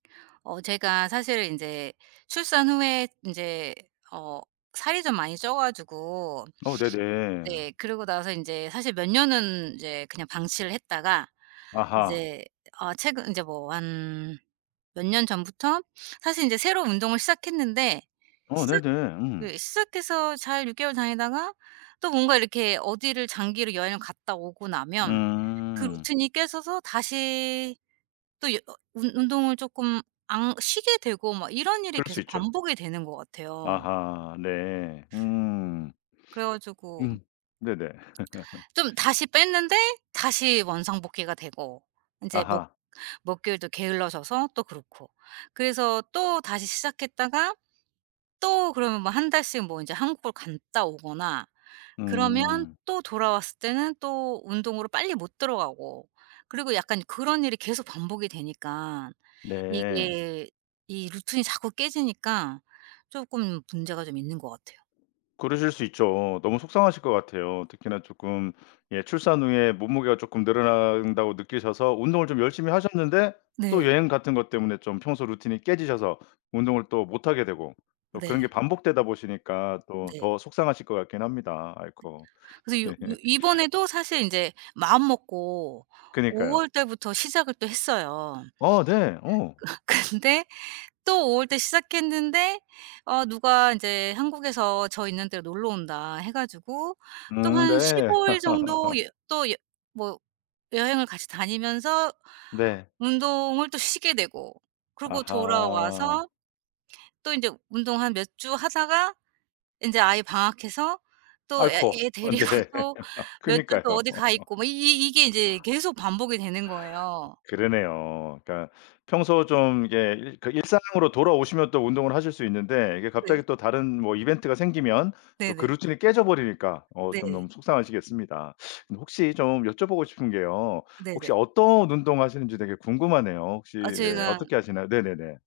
어. 제가 사실 인제 출산 후에 인제 어 살이 좀 많이 쪄 가지고 어. 네네. 네 그리고 나서 인제 사실 몇 년은 인제 그냥 방치를 했다가 아하. 인제 어 최근 인제 뭐 한 몇 년 전부터 사실 이제 새로운 운동을 시작했는데 어. 시작 네네. 음. 그 시작해서 잘 6 개월 다니다가 또 뭔가 이렇게 어디를 장기로 여행을 갔다 오고 나면 그 음. 루틴이 깨져서 다시 또 여 운 운동을 쪼끔 안 쉬게 되고 막 이런 일이 그럴 수 계속 있죠. 반복이 되는 것 같아요. 아하. 네. 음. 그래 가지고 음. 네네. 좀 다시 뺐는데 다시 원상복귀가 되고 인제 몇 아하. 몇 개월 또 게을러져서 또 그렇고. 그래서 또 다시 시작했다가 또 그러면 뭐 1 달씩 뭐 이제 한국을 갔다 오거나 그러면 음. 또 돌아왔을 때는 또 운동으로 빨리 못 들어가고 그리고 약간 그런 일이 계속 반복이 되니까 네. 이게 이 루틴이 자꾸 깨지니까 쪼끔 문제가 좀 있는 것 같아요. 그러실 수 있죠. 너무 속상하실 것 같아요. 특히나 쪼끔 예 출산 후에 몸무게가 쪼끔 늘어난다고 느끼셔서 운동을 좀 열심히 하셨는데 또 네. 여행 같은 것 때문에 좀 평소 루틴이 깨지셔서 운동을 또 못 하게 되고 또 그런 게 네. 반복되다 보시니까 또 네. 더 속상하실 것 같긴 합니다. 아이코. 그래서 요 이번에도 사실 이제 마음 먹고 5 그니까요. 월 달부터 시작을 또 했어요. 어 네. 어. 어 근데 또 5월 때 시작했는데 어 누가 인제 한국에서 저 있는 데로 놀러 온다 해 가지고 또 음. 한 네. 15 일 정도 여 또 여 뭐 여행을 같이 다니면서 네. 운동을 또 쉬게 되고 그리고 아하. 돌아와서 또 인제 운동 한 몇 주 하다가 인제 아이 방학해서 또 애 아이코. 애 어 데리고 네. 또 몇 주 또 그니까요. 어디 가 있고 뭐 이 이 이게 인제 계속 반복이 되는 거예요. 그러네요. 그러니까 평소 좀 이게 일상으로 돌아오시면 또 운동을 하실 수 있는데 이게 네. 갑자기 또 다른 뭐 이벤트가 생기면 또 그 네네. 루틴이 깨져 버리니까 어 좀 네. 너무 속상하시겠습니다. 혹시 좀 여쭤보고 싶은 게요. 혹시 네네. 어떤 운동 하시는지 되게 궁금하네요. 혹시 아 예 제가 어떻게 하시나요? 네네네.